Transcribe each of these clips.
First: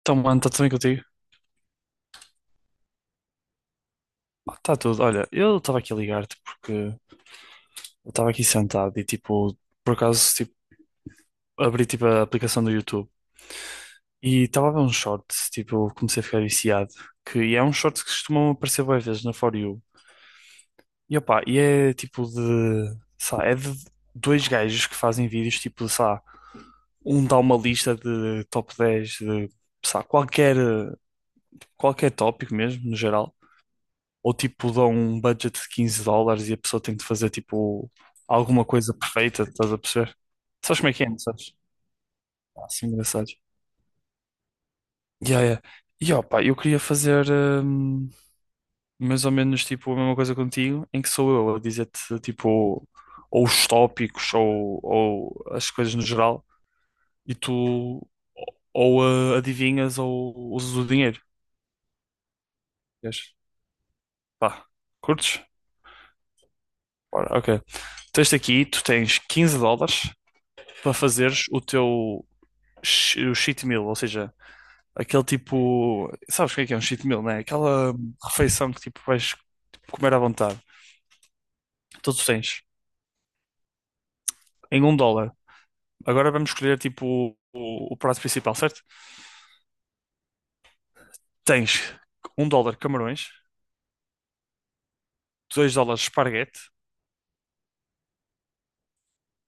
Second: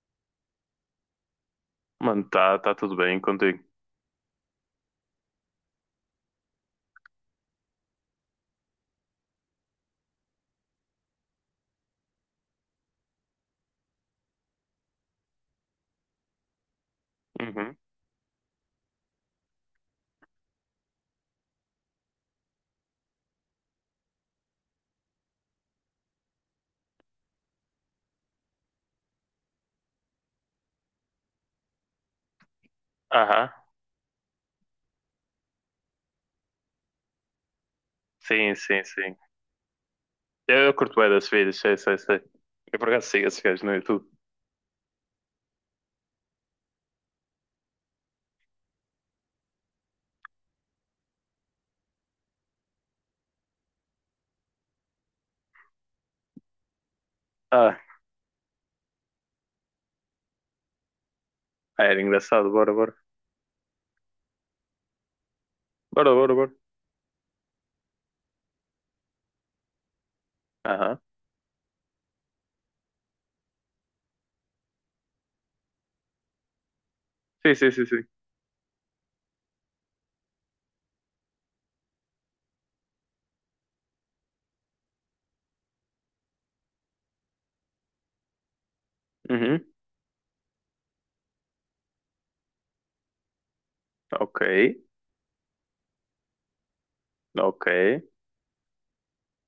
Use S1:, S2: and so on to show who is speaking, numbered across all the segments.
S1: Então, mano, está tudo bem contigo?
S2: Mano, tá tudo bem contigo.
S1: Está tudo. Olha, eu estava aqui a ligar-te porque eu estava aqui sentado e, tipo, por acaso, tipo, abri, tipo, a aplicação do YouTube e estava a ver um short, tipo, comecei a ficar viciado, que é um
S2: Uhum.
S1: short que costumam aparecer várias vezes na For You. E, opá, e é, tipo, de, sei lá, é de dois gajos que fazem vídeos, tipo, sei lá, um dá uma lista de top 10 de, sei lá, qualquer tópico mesmo, no geral.
S2: Aham.
S1: Ou tipo dão um budget de US$ 15 e a pessoa tem de fazer tipo
S2: Sim,
S1: alguma
S2: sim,
S1: coisa
S2: sim.
S1: perfeita, estás a perceber?
S2: Eu
S1: Sabes como é
S2: curto
S1: que é,
S2: bem
S1: não
S2: das
S1: sabes?
S2: vidas, sei, sei, sei.
S1: Ah,
S2: Eu por
S1: sim,
S2: acaso sigo
S1: engraçado.
S2: esses gajos no YouTube.
S1: Yeah, yeah. E ó, pá, eu queria fazer mais ou menos tipo a mesma coisa contigo, em que sou eu a dizer-te tipo ou os tópicos ou as coisas no geral e
S2: Ah,
S1: tu ou adivinhas ou usas o dinheiro.
S2: era engraçado, bora, bora.
S1: Queres? Pá, curtes?
S2: Bora, bora, bora.
S1: Ora, ok. Tens aqui, tu tens US$ 15 para
S2: Aham.
S1: fazeres o teu o cheat meal, ou seja, aquele tipo. Sabes o que é um cheat meal, né?
S2: Sim, sim, sim,
S1: Aquela
S2: sim.
S1: refeição que tipo vais tipo, comer à vontade. Então tu tens em US$ 1. Agora vamos escolher tipo o prato principal, certo?
S2: Uhum.
S1: Tens US$ 1 camarões,
S2: Ok,
S1: US$ 2 esparguete,
S2: ok.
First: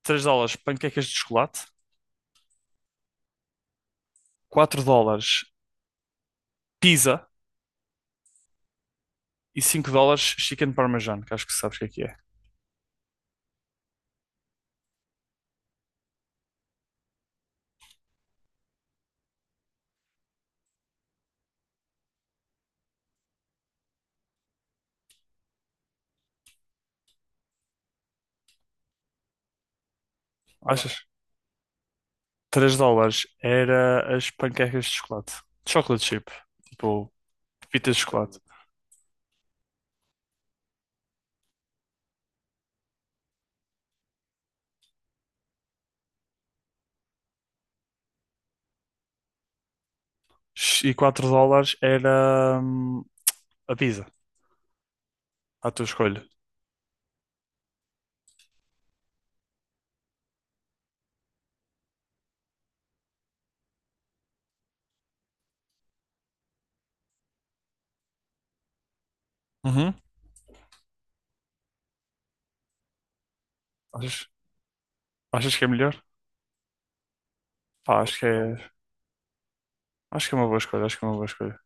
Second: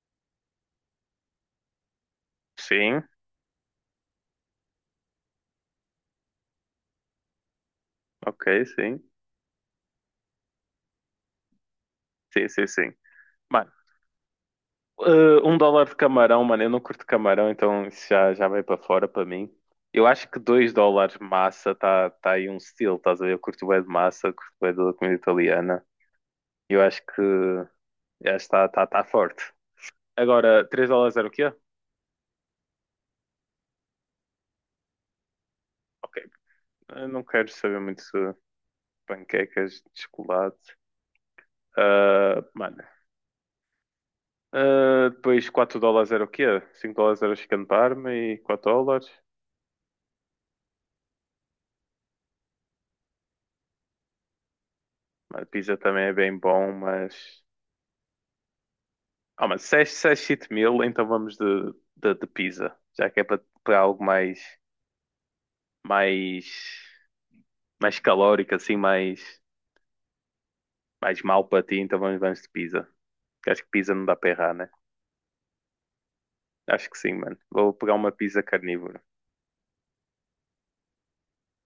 S1: US$ 3 panquecas de chocolate,
S2: Sim,
S1: US$ 4 pizza
S2: ok, sim.
S1: e US$ 5 chicken parmesan, que acho que sabes o que é que é.
S2: Sim, sim, sim. Mano, eh, 1 dólar de camarão, mano, eu não curto camarão, então isso já vai para fora para mim. Eu acho que 2 dólares massa tá aí um estilo, estás a ver? Eu curto bem de massa, curto bem da comida italiana. Eu acho que já está forte. Agora, 3
S1: Achas?
S2: dólares era o quê?
S1: US$ 3 era as panquecas de chocolate. Chocolate
S2: Ok,
S1: chip.
S2: eu
S1: Tipo,
S2: não quero saber
S1: pepitas de
S2: muito sobre
S1: chocolate.
S2: panquecas de chocolate. Ah, mano. Ah, depois 4 dólares era o quê? 5 dólares era o chicken parma e 4 dólares.
S1: E US$ 4 era a pizza,
S2: Mano,
S1: à
S2: pizza
S1: tua
S2: também é
S1: escolha.
S2: bem bom, mas... Ah, mas 6 6 7 mil, então vamos de pizza. Já que é para algo Mais... Mais calórico, assim,
S1: Uhum.
S2: mais mal para ti, então vamos de pizza. Porque acho que pizza não dá para
S1: Achas,
S2: errar, né?
S1: achas que é melhor?
S2: Acho que sim, mano. Vou pegar
S1: Pá,
S2: uma pizza carnívora.
S1: acho que é uma boa escolha, acho que é uma boa escolha.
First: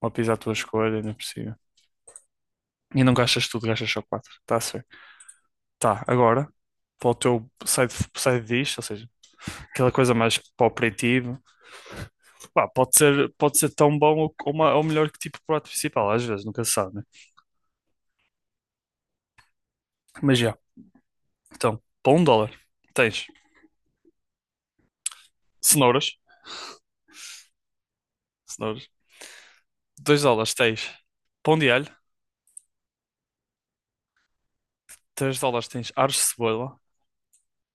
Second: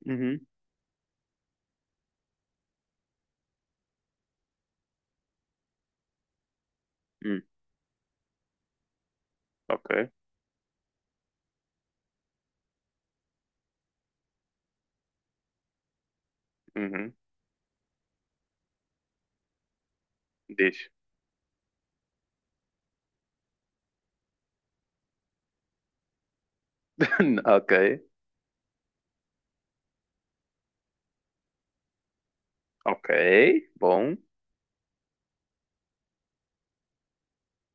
S1: Uma pizza à
S2: Uhum.
S1: tua escolha, ainda por cima. E não gastas tudo, gastas só quatro. Tá certo. Tá, agora, para o
S2: Hum,
S1: teu side, side dish, ou seja, aquela
S2: ok.
S1: coisa mais para o aperitivo, pá, pode ser tão bom ou melhor que tipo prato principal, às vezes, nunca se sabe, né?
S2: Uhum.
S1: Mas já,
S2: Diz.
S1: então, para US$ 1, tens cenouras.
S2: Ok.
S1: Cenouras. 2 dólares tens pão de alho.
S2: Ok. Bom.
S1: US$ 3 tens aros de cebola.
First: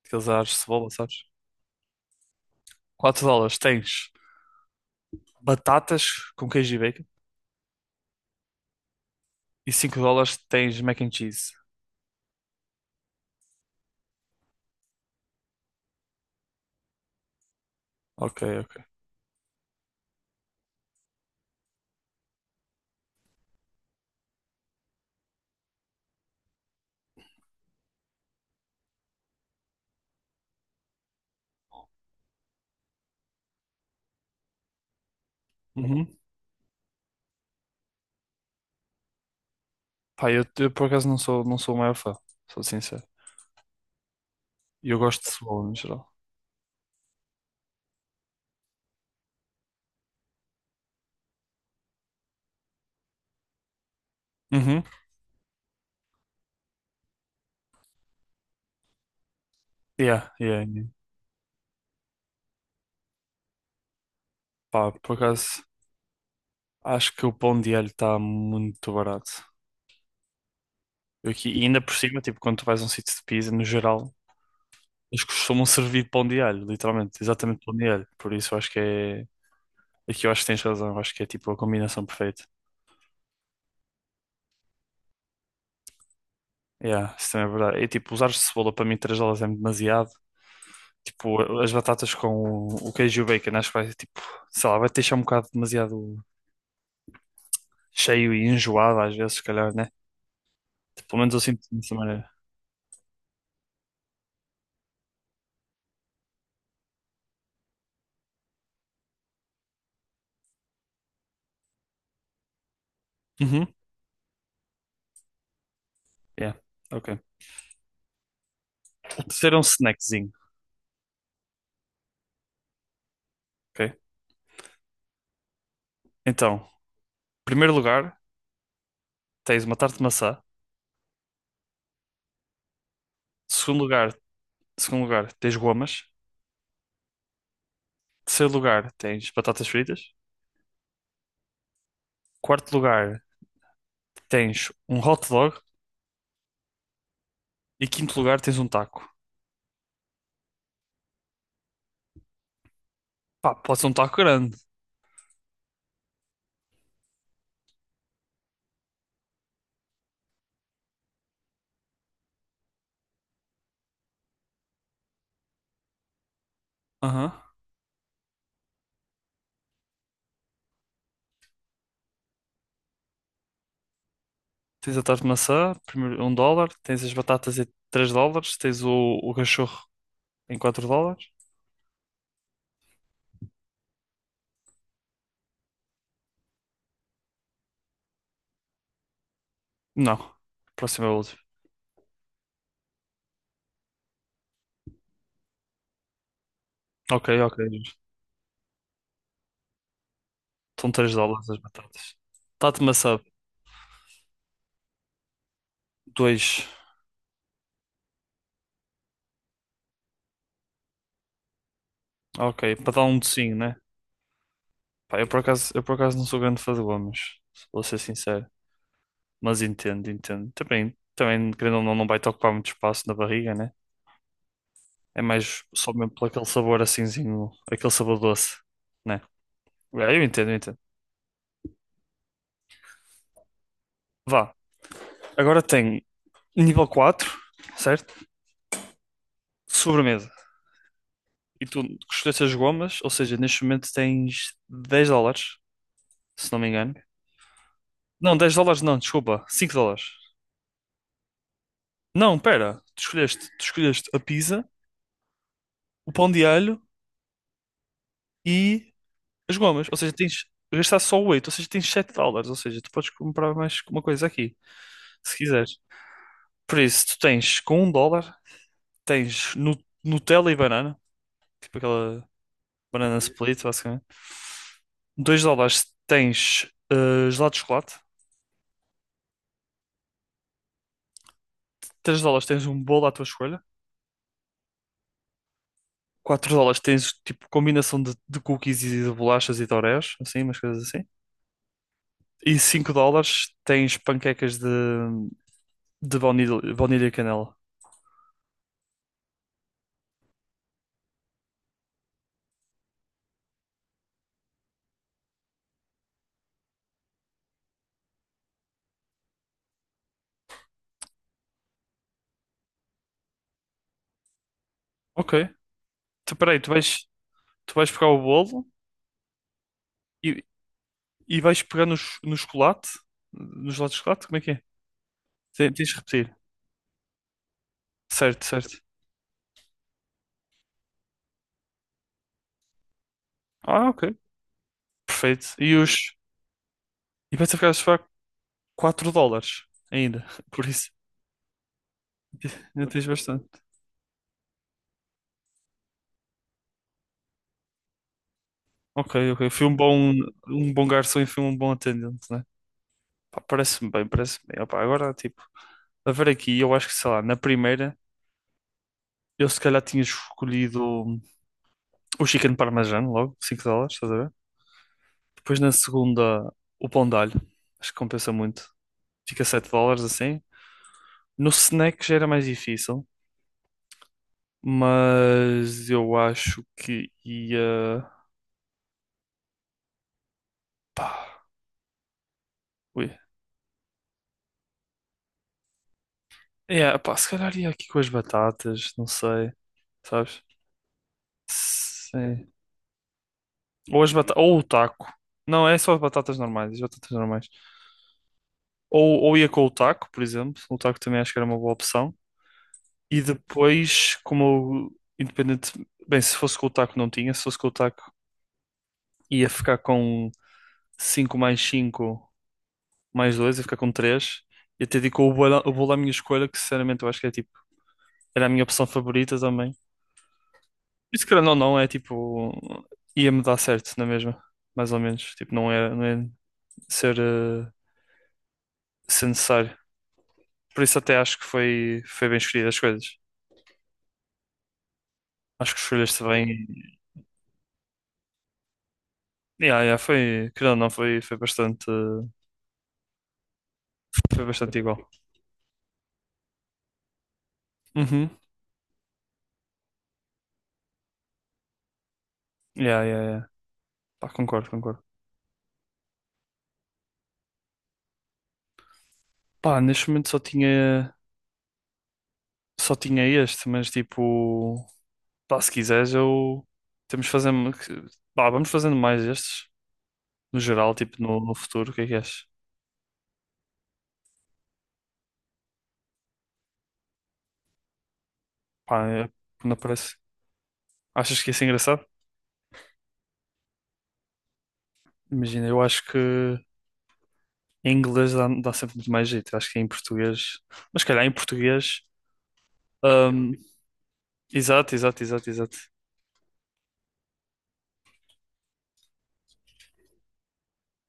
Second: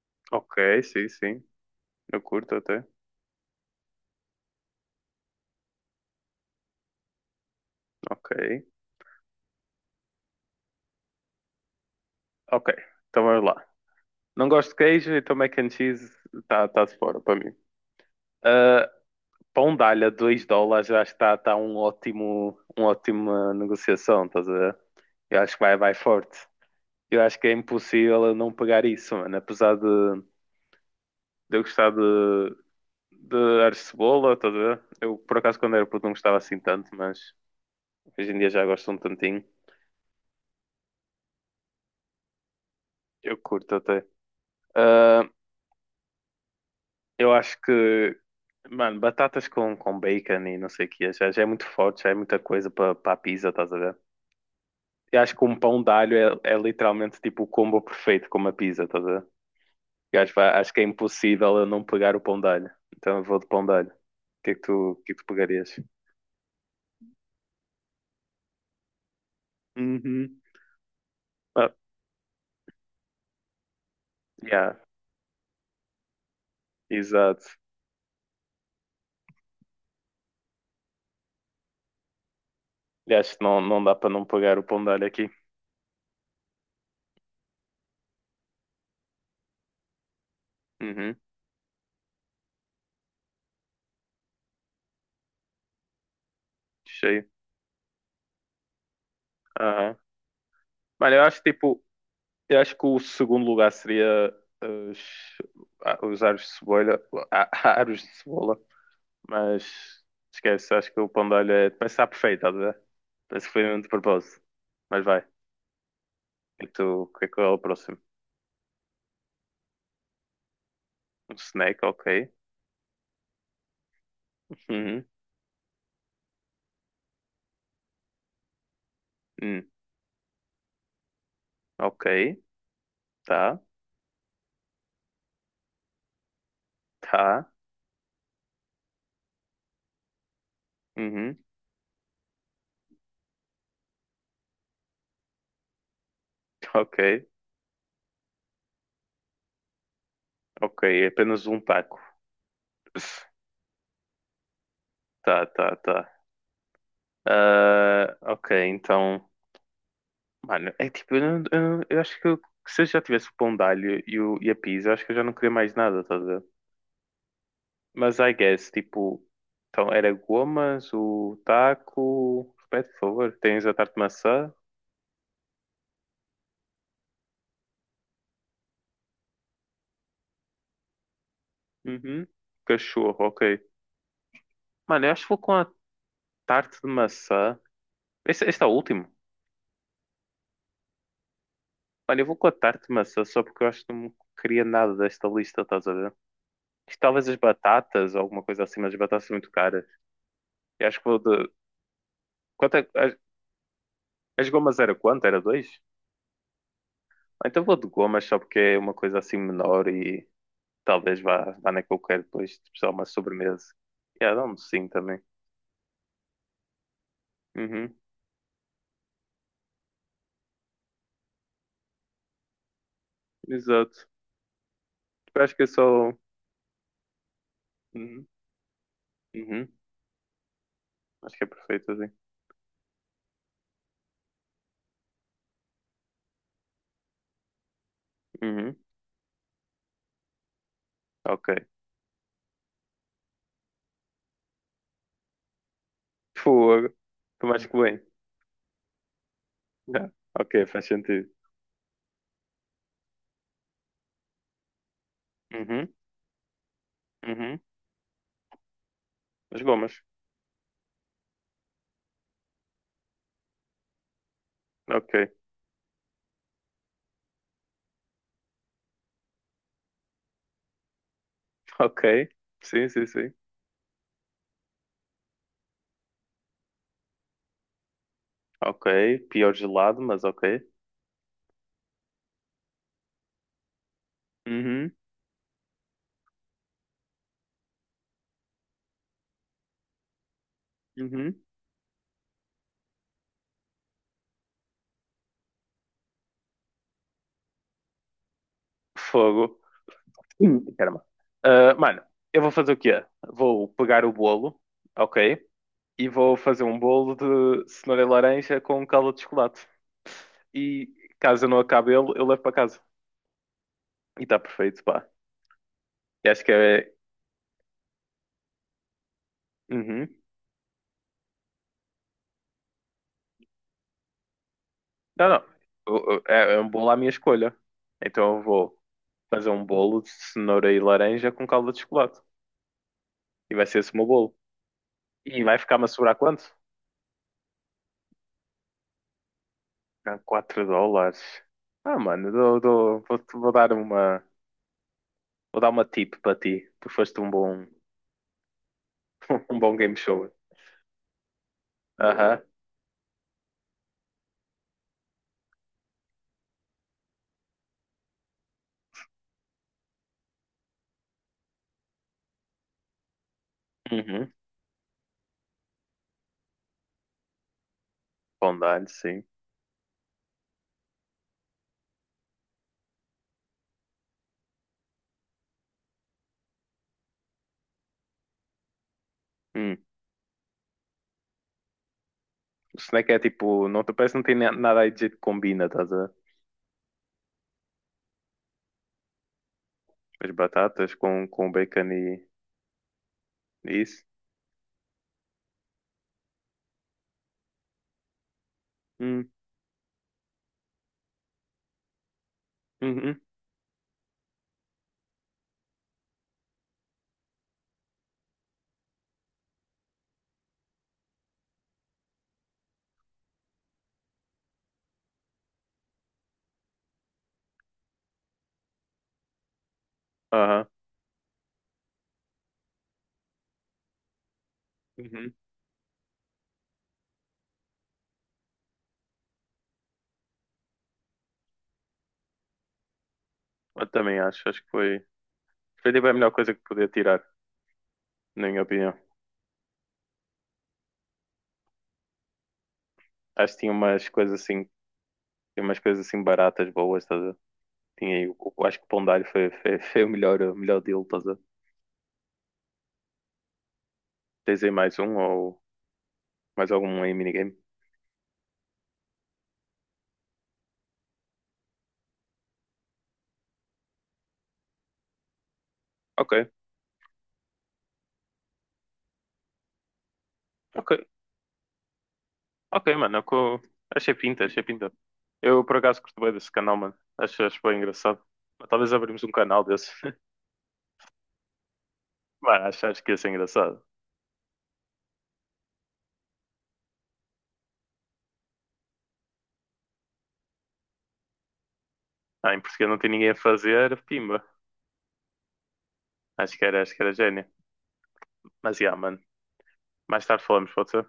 S1: Aqueles aros
S2: Ok,
S1: de cebola,
S2: sim,
S1: sabes?
S2: sim. Eu curto até.
S1: US$ 4 tens batatas com queijo e bacon.
S2: Ok.
S1: E US$ 5 tens mac and cheese.
S2: Ok. Então vamos lá. Não gosto de queijo, então mac and cheese está tá de fora para mim.
S1: Ok, ok.
S2: Ah, pão de alho a 2 dólares, eu acho que está tá uma ótima negociação, estás a ver? Eu acho que vai forte. Eu acho que é impossível eu não pegar isso, mano. Apesar de eu gostar de ar de cebola, estás a ver? Eu, por acaso, quando era puto não
S1: Uhum.
S2: gostava assim tanto, mas hoje em dia já gosto um tantinho.
S1: Pá, eu por acaso não sou, não sou o maior fã. Sou sincero.
S2: Eu curto até.
S1: E eu gosto
S2: Ah,
S1: de cebola no geral.
S2: eu acho que, mano, batatas com bacon e não sei o que, já é muito forte, já é muita coisa para a pizza, estás a ver?
S1: Uhum.
S2: Eu acho que um pão de alho é literalmente tipo o combo perfeito com uma pizza, estás a ver? Eu
S1: Yeah,
S2: acho, pá,
S1: yeah,
S2: acho que é
S1: yeah.
S2: impossível eu não pegar o pão de alho. Então eu vou de pão de alho.
S1: Pá,
S2: O que
S1: por
S2: é que tu
S1: acaso
S2: pegarias?
S1: acho que o pão de alho está muito barato.
S2: Uhum.
S1: Eu aqui, e
S2: Ah,
S1: ainda por cima, tipo, quando tu vais a um sítio de pizza, no geral,
S2: yeah,
S1: eles costumam servir pão de alho, literalmente,
S2: exato.
S1: exatamente pão de alho. Por isso eu acho que é. Aqui eu acho que tens razão, eu acho que é tipo a combinação perfeita.
S2: E acho que não, não dá pra não pegar o pão de alho aqui.
S1: Yeah, isso também é verdade. É tipo, usar cebola para mim 3 dólares é demasiado.
S2: Uhum,
S1: Tipo, as batatas com o queijo e o bacon, acho que vai tipo, sei lá, vai te deixar um bocado demasiado
S2: cheio.
S1: cheio e enjoado às vezes, se calhar, né?
S2: Aham.
S1: Tipo,
S2: Mano,
S1: pelo menos eu sinto dessa maneira.
S2: eu acho que o segundo lugar seria eh, os, os aros de cebola, ah, aros de cebola, mas esquece, acho que o pão de alho parece estar perfeito, estás a ver? Parece que foi
S1: Uhum,
S2: mesmo de propósito. Mas vai.
S1: yeah,
S2: E tu, o
S1: ok.
S2: que é o próximo?
S1: Então, terceiro é um snackzinho,
S2: Um snack, ok.
S1: ok?
S2: Uhum.
S1: Então, primeiro lugar, tens
S2: Hum,
S1: uma tarte de maçã.
S2: ok. Tá.
S1: Segundo lugar, segundo lugar, tens gomas.
S2: Tá.
S1: Terceiro lugar tens batatas fritas.
S2: Uhum.
S1: Quarto lugar tens um hot dog.
S2: Ok.
S1: E quinto lugar tens um taco.
S2: Ok. É apenas um taco.
S1: Pá, pode ser um taco grande.
S2: Tá, tá, tá. Ah, ok, então, mano, é tipo, eu, não- eu não- eu acho que eu- se eu já tivesse o pão de alho e a pizza, eu acho que eu já não queria mais nada, tá a ver?
S1: Aham.
S2: Mas I guess, tipo, então era gomas, o taco, repete, por favor, tens a tarte de maçã,
S1: Tens a tarte de maçã, primeiro US$ 1. Tens as batatas em US$ 3. Tens o cachorro em US$ 4.
S2: uhum. Cachorro, ok. Mano, eu acho que vou com a tarte de maçã, este é o último,
S1: Não. Próximo é o último.
S2: mano, eu vou com a tarte de maçã só porque eu acho que não queria nada desta lista, estás a ver? Talvez
S1: Ok,
S2: as
S1: ok.
S2: batatas, ou alguma coisa assim, mas as batatas são muito caras. Eu
S1: Estão
S2: acho que
S1: três
S2: vou de,
S1: dólares as batatas.
S2: Quanto
S1: Tarte de
S2: é, as,
S1: maçã,
S2: as gomas era quanto? Era dois?
S1: 2.
S2: Ah, então vou de gomas só porque é uma coisa assim menor e talvez vá na que eu quero depois, tipo
S1: Ok,
S2: só
S1: para dar
S2: uma
S1: um docinho,
S2: sobremesa.
S1: né?
S2: E yeah, dá-me sim
S1: Pá,
S2: também.
S1: eu por acaso não sou grande fã de gomas, vou
S2: Uhum,
S1: ser sincero. Mas entendo, entendo. Também, também, querendo ou não, não vai-te ocupar muito espaço na barriga, né?
S2: exato.
S1: É
S2: Eu acho que
S1: mais
S2: é
S1: só
S2: só.
S1: mesmo por aquele sabor assimzinho, aquele sabor
S2: Uhum,
S1: doce, né?
S2: uhum,
S1: É, eu entendo, eu entendo.
S2: acho que é perfeito assim.
S1: Vá. Agora tem nível quatro, certo?
S2: Uhum,
S1: Sobremesa. E
S2: ok.
S1: tu escolheste as gomas, ou seja, neste momento tens US$ 10, se não me
S2: Fogo.
S1: engano.
S2: Tu mais que bem.
S1: Não, US$ 10 não, desculpa, US$ 5.
S2: Yeah, ok, faz sentido.
S1: Não, pera, tu escolheste a pizza,
S2: Uhum,
S1: o pão de alho
S2: uhum.
S1: e as
S2: As
S1: gomas,
S2: gomas.
S1: ou seja, tens gastar só o 8, ou seja, tens US$ 7, ou seja, tu podes comprar mais uma coisa aqui,
S2: Ok,
S1: se quiseres. Por isso, tu tens com US$ 1, tens Nutella e banana, tipo
S2: ok.
S1: aquela
S2: Sim, sim,
S1: banana Uhum.
S2: sim.
S1: split, basicamente. US$ 2 tens gelado de chocolate,
S2: Ok, pior gelado, mas ok.
S1: 3 dólares tens um bolo à tua escolha,
S2: Uhum,
S1: US$ 4 tens tipo combinação de cookies e de bolachas e de Oreos, assim, umas coisas assim.
S2: uhum.
S1: E US$ 5 tens panquecas de baunilha, baunilha e canela.
S2: Fogo. Ih, caramba. Ah, mano, eu vou fazer o quê? Vou pegar o bolo, ok? E vou fazer um bolo de cenoura e laranja com calda de chocolate. E caso eu não acabe ele, eu levo para casa. E está perfeito, pá.
S1: Ok.
S2: E
S1: Tu,
S2: acho que
S1: peraí, tu vais.
S2: é.
S1: Tu vais pegar o bolo
S2: Uhum.
S1: e, e vais pegar no chocolate? No gelado de chocolate? Como é que é?
S2: Não, não.
S1: Tens de repetir.
S2: É um bolo à minha escolha. Então eu
S1: Certo, certo.
S2: vou fazer um bolo de cenoura e laranja com calda de chocolate. E vai ser
S1: Ah,
S2: esse o meu
S1: ok.
S2: bolo. E
S1: Perfeito.
S2: vai
S1: E
S2: ficar-me a
S1: os.
S2: sobrar quanto?
S1: E vais ficar a pagar US$ 4
S2: Ah,
S1: ainda.
S2: 4
S1: Por isso,
S2: dólares. Ah, mano, dou-
S1: ainda
S2: dou-
S1: tens
S2: vou,
S1: bastante.
S2: vou dar uma. Vou dar uma tip para ti. Tu foste um bom,
S1: Ok, ok.
S2: um
S1: Fui
S2: bom game show.
S1: um bom garçom e fui um bom atendente,
S2: Aham.
S1: né? Pá, parece-me bem, parece-me bem. Opá, agora, tipo, a ver aqui, eu acho que, sei lá, na primeira, eu se calhar tinha escolhido o chicken parmesan logo, US$ 5, estás a ver?
S2: Uhum.
S1: Depois na segunda, o pão de alho. Acho que compensa
S2: Bom
S1: muito.
S2: dar-lhe, sim.
S1: Fica US$ 7 assim. No snack já era mais difícil, mas eu acho que ia.
S2: Hum.
S1: Pá,
S2: O snack
S1: ui.
S2: é tipo, não te parece que não tem nada aí de jeito que combina, estás a ver?
S1: É, pá, se calhar ia aqui com as batatas, não sei.
S2: As
S1: Sabes?
S2: batatas com bacon e
S1: Sim.
S2: e
S1: Ou
S2: isso.
S1: as batatas, ou o taco. Não, é só as batatas normais, as batatas normais. Ou,
S2: Hum.
S1: ou ia com o taco, por exemplo. O taco também acho que era uma boa opção.
S2: Uhum.
S1: E depois, como eu, independente, bem, se fosse com o taco não tinha, se fosse com o taco ia ficar com 5 mais 2 ia ficar com três. E até digo o bolo à minha escolha, que sinceramente eu acho que é tipo, era a minha opção favorita também.
S2: Aham.
S1: Por isso, querendo ou não, é tipo, ia-me dar certo, na mesma, mais ou menos.
S2: Uhum.
S1: Tipo, não é ser, eh, ser necessário. Por isso, até acho que foi, foi bem escolhido as coisas.
S2: Eu também acho que foi.
S1: Acho que
S2: Foi tipo a
S1: escolheste
S2: melhor
S1: bem.
S2: coisa que podia tirar, na minha opinião.
S1: Yeah, yeah, foi, querendo ou não, foi bastante,
S2: Acho que
S1: foi bastante igual.
S2: tinha umas coisas assim baratas, boas, estás a ver? Tinha aí,
S1: Uhum.
S2: acho que o pão de alho foi o melhor deal, estás a ver?
S1: Yeah, yeah, yeah. Pá,
S2: Tens
S1: concordo,
S2: aí mais
S1: concordo.
S2: um ou mais algum aí minigame?
S1: Pá, neste momento só tinha. Só tinha este, mas tipo, pá, se quiseres,
S2: Ok,
S1: eu temos fazendo, pá, vamos fazendo mais estes, no
S2: ok,
S1: geral, tipo, no futuro, o que é que achas?
S2: ok, mano. Achei pinta, achei pinta. Eu por acaso curto bem desse canal, mano. Acho bem engraçado. Mas talvez
S1: Pá,
S2: abrimos um canal
S1: não
S2: desse.
S1: parece. Achas que ia ser engraçado?
S2: Mano, acho que ia ser engraçado.
S1: Imagina, eu acho que em inglês dá, dá sempre muito mais jeito, acho que em português, mas se calhar em português,
S2: Ah, em Portugal não tem ninguém a
S1: hum,
S2: fazer, pimba.
S1: exato, exato, exato, exato.
S2: Acho que era gênio. Mas, yeah, mano. Mais tarde falamos, pode ser?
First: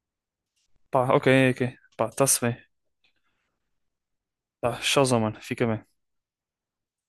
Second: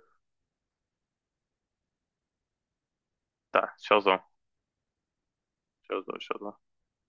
S1: Pá, ok, ok, pá, tá-se bem,
S2: Tá, tchauzão.
S1: tá, tchauzão, mano, fica bem.
S2: Tchauzão, tchauzão.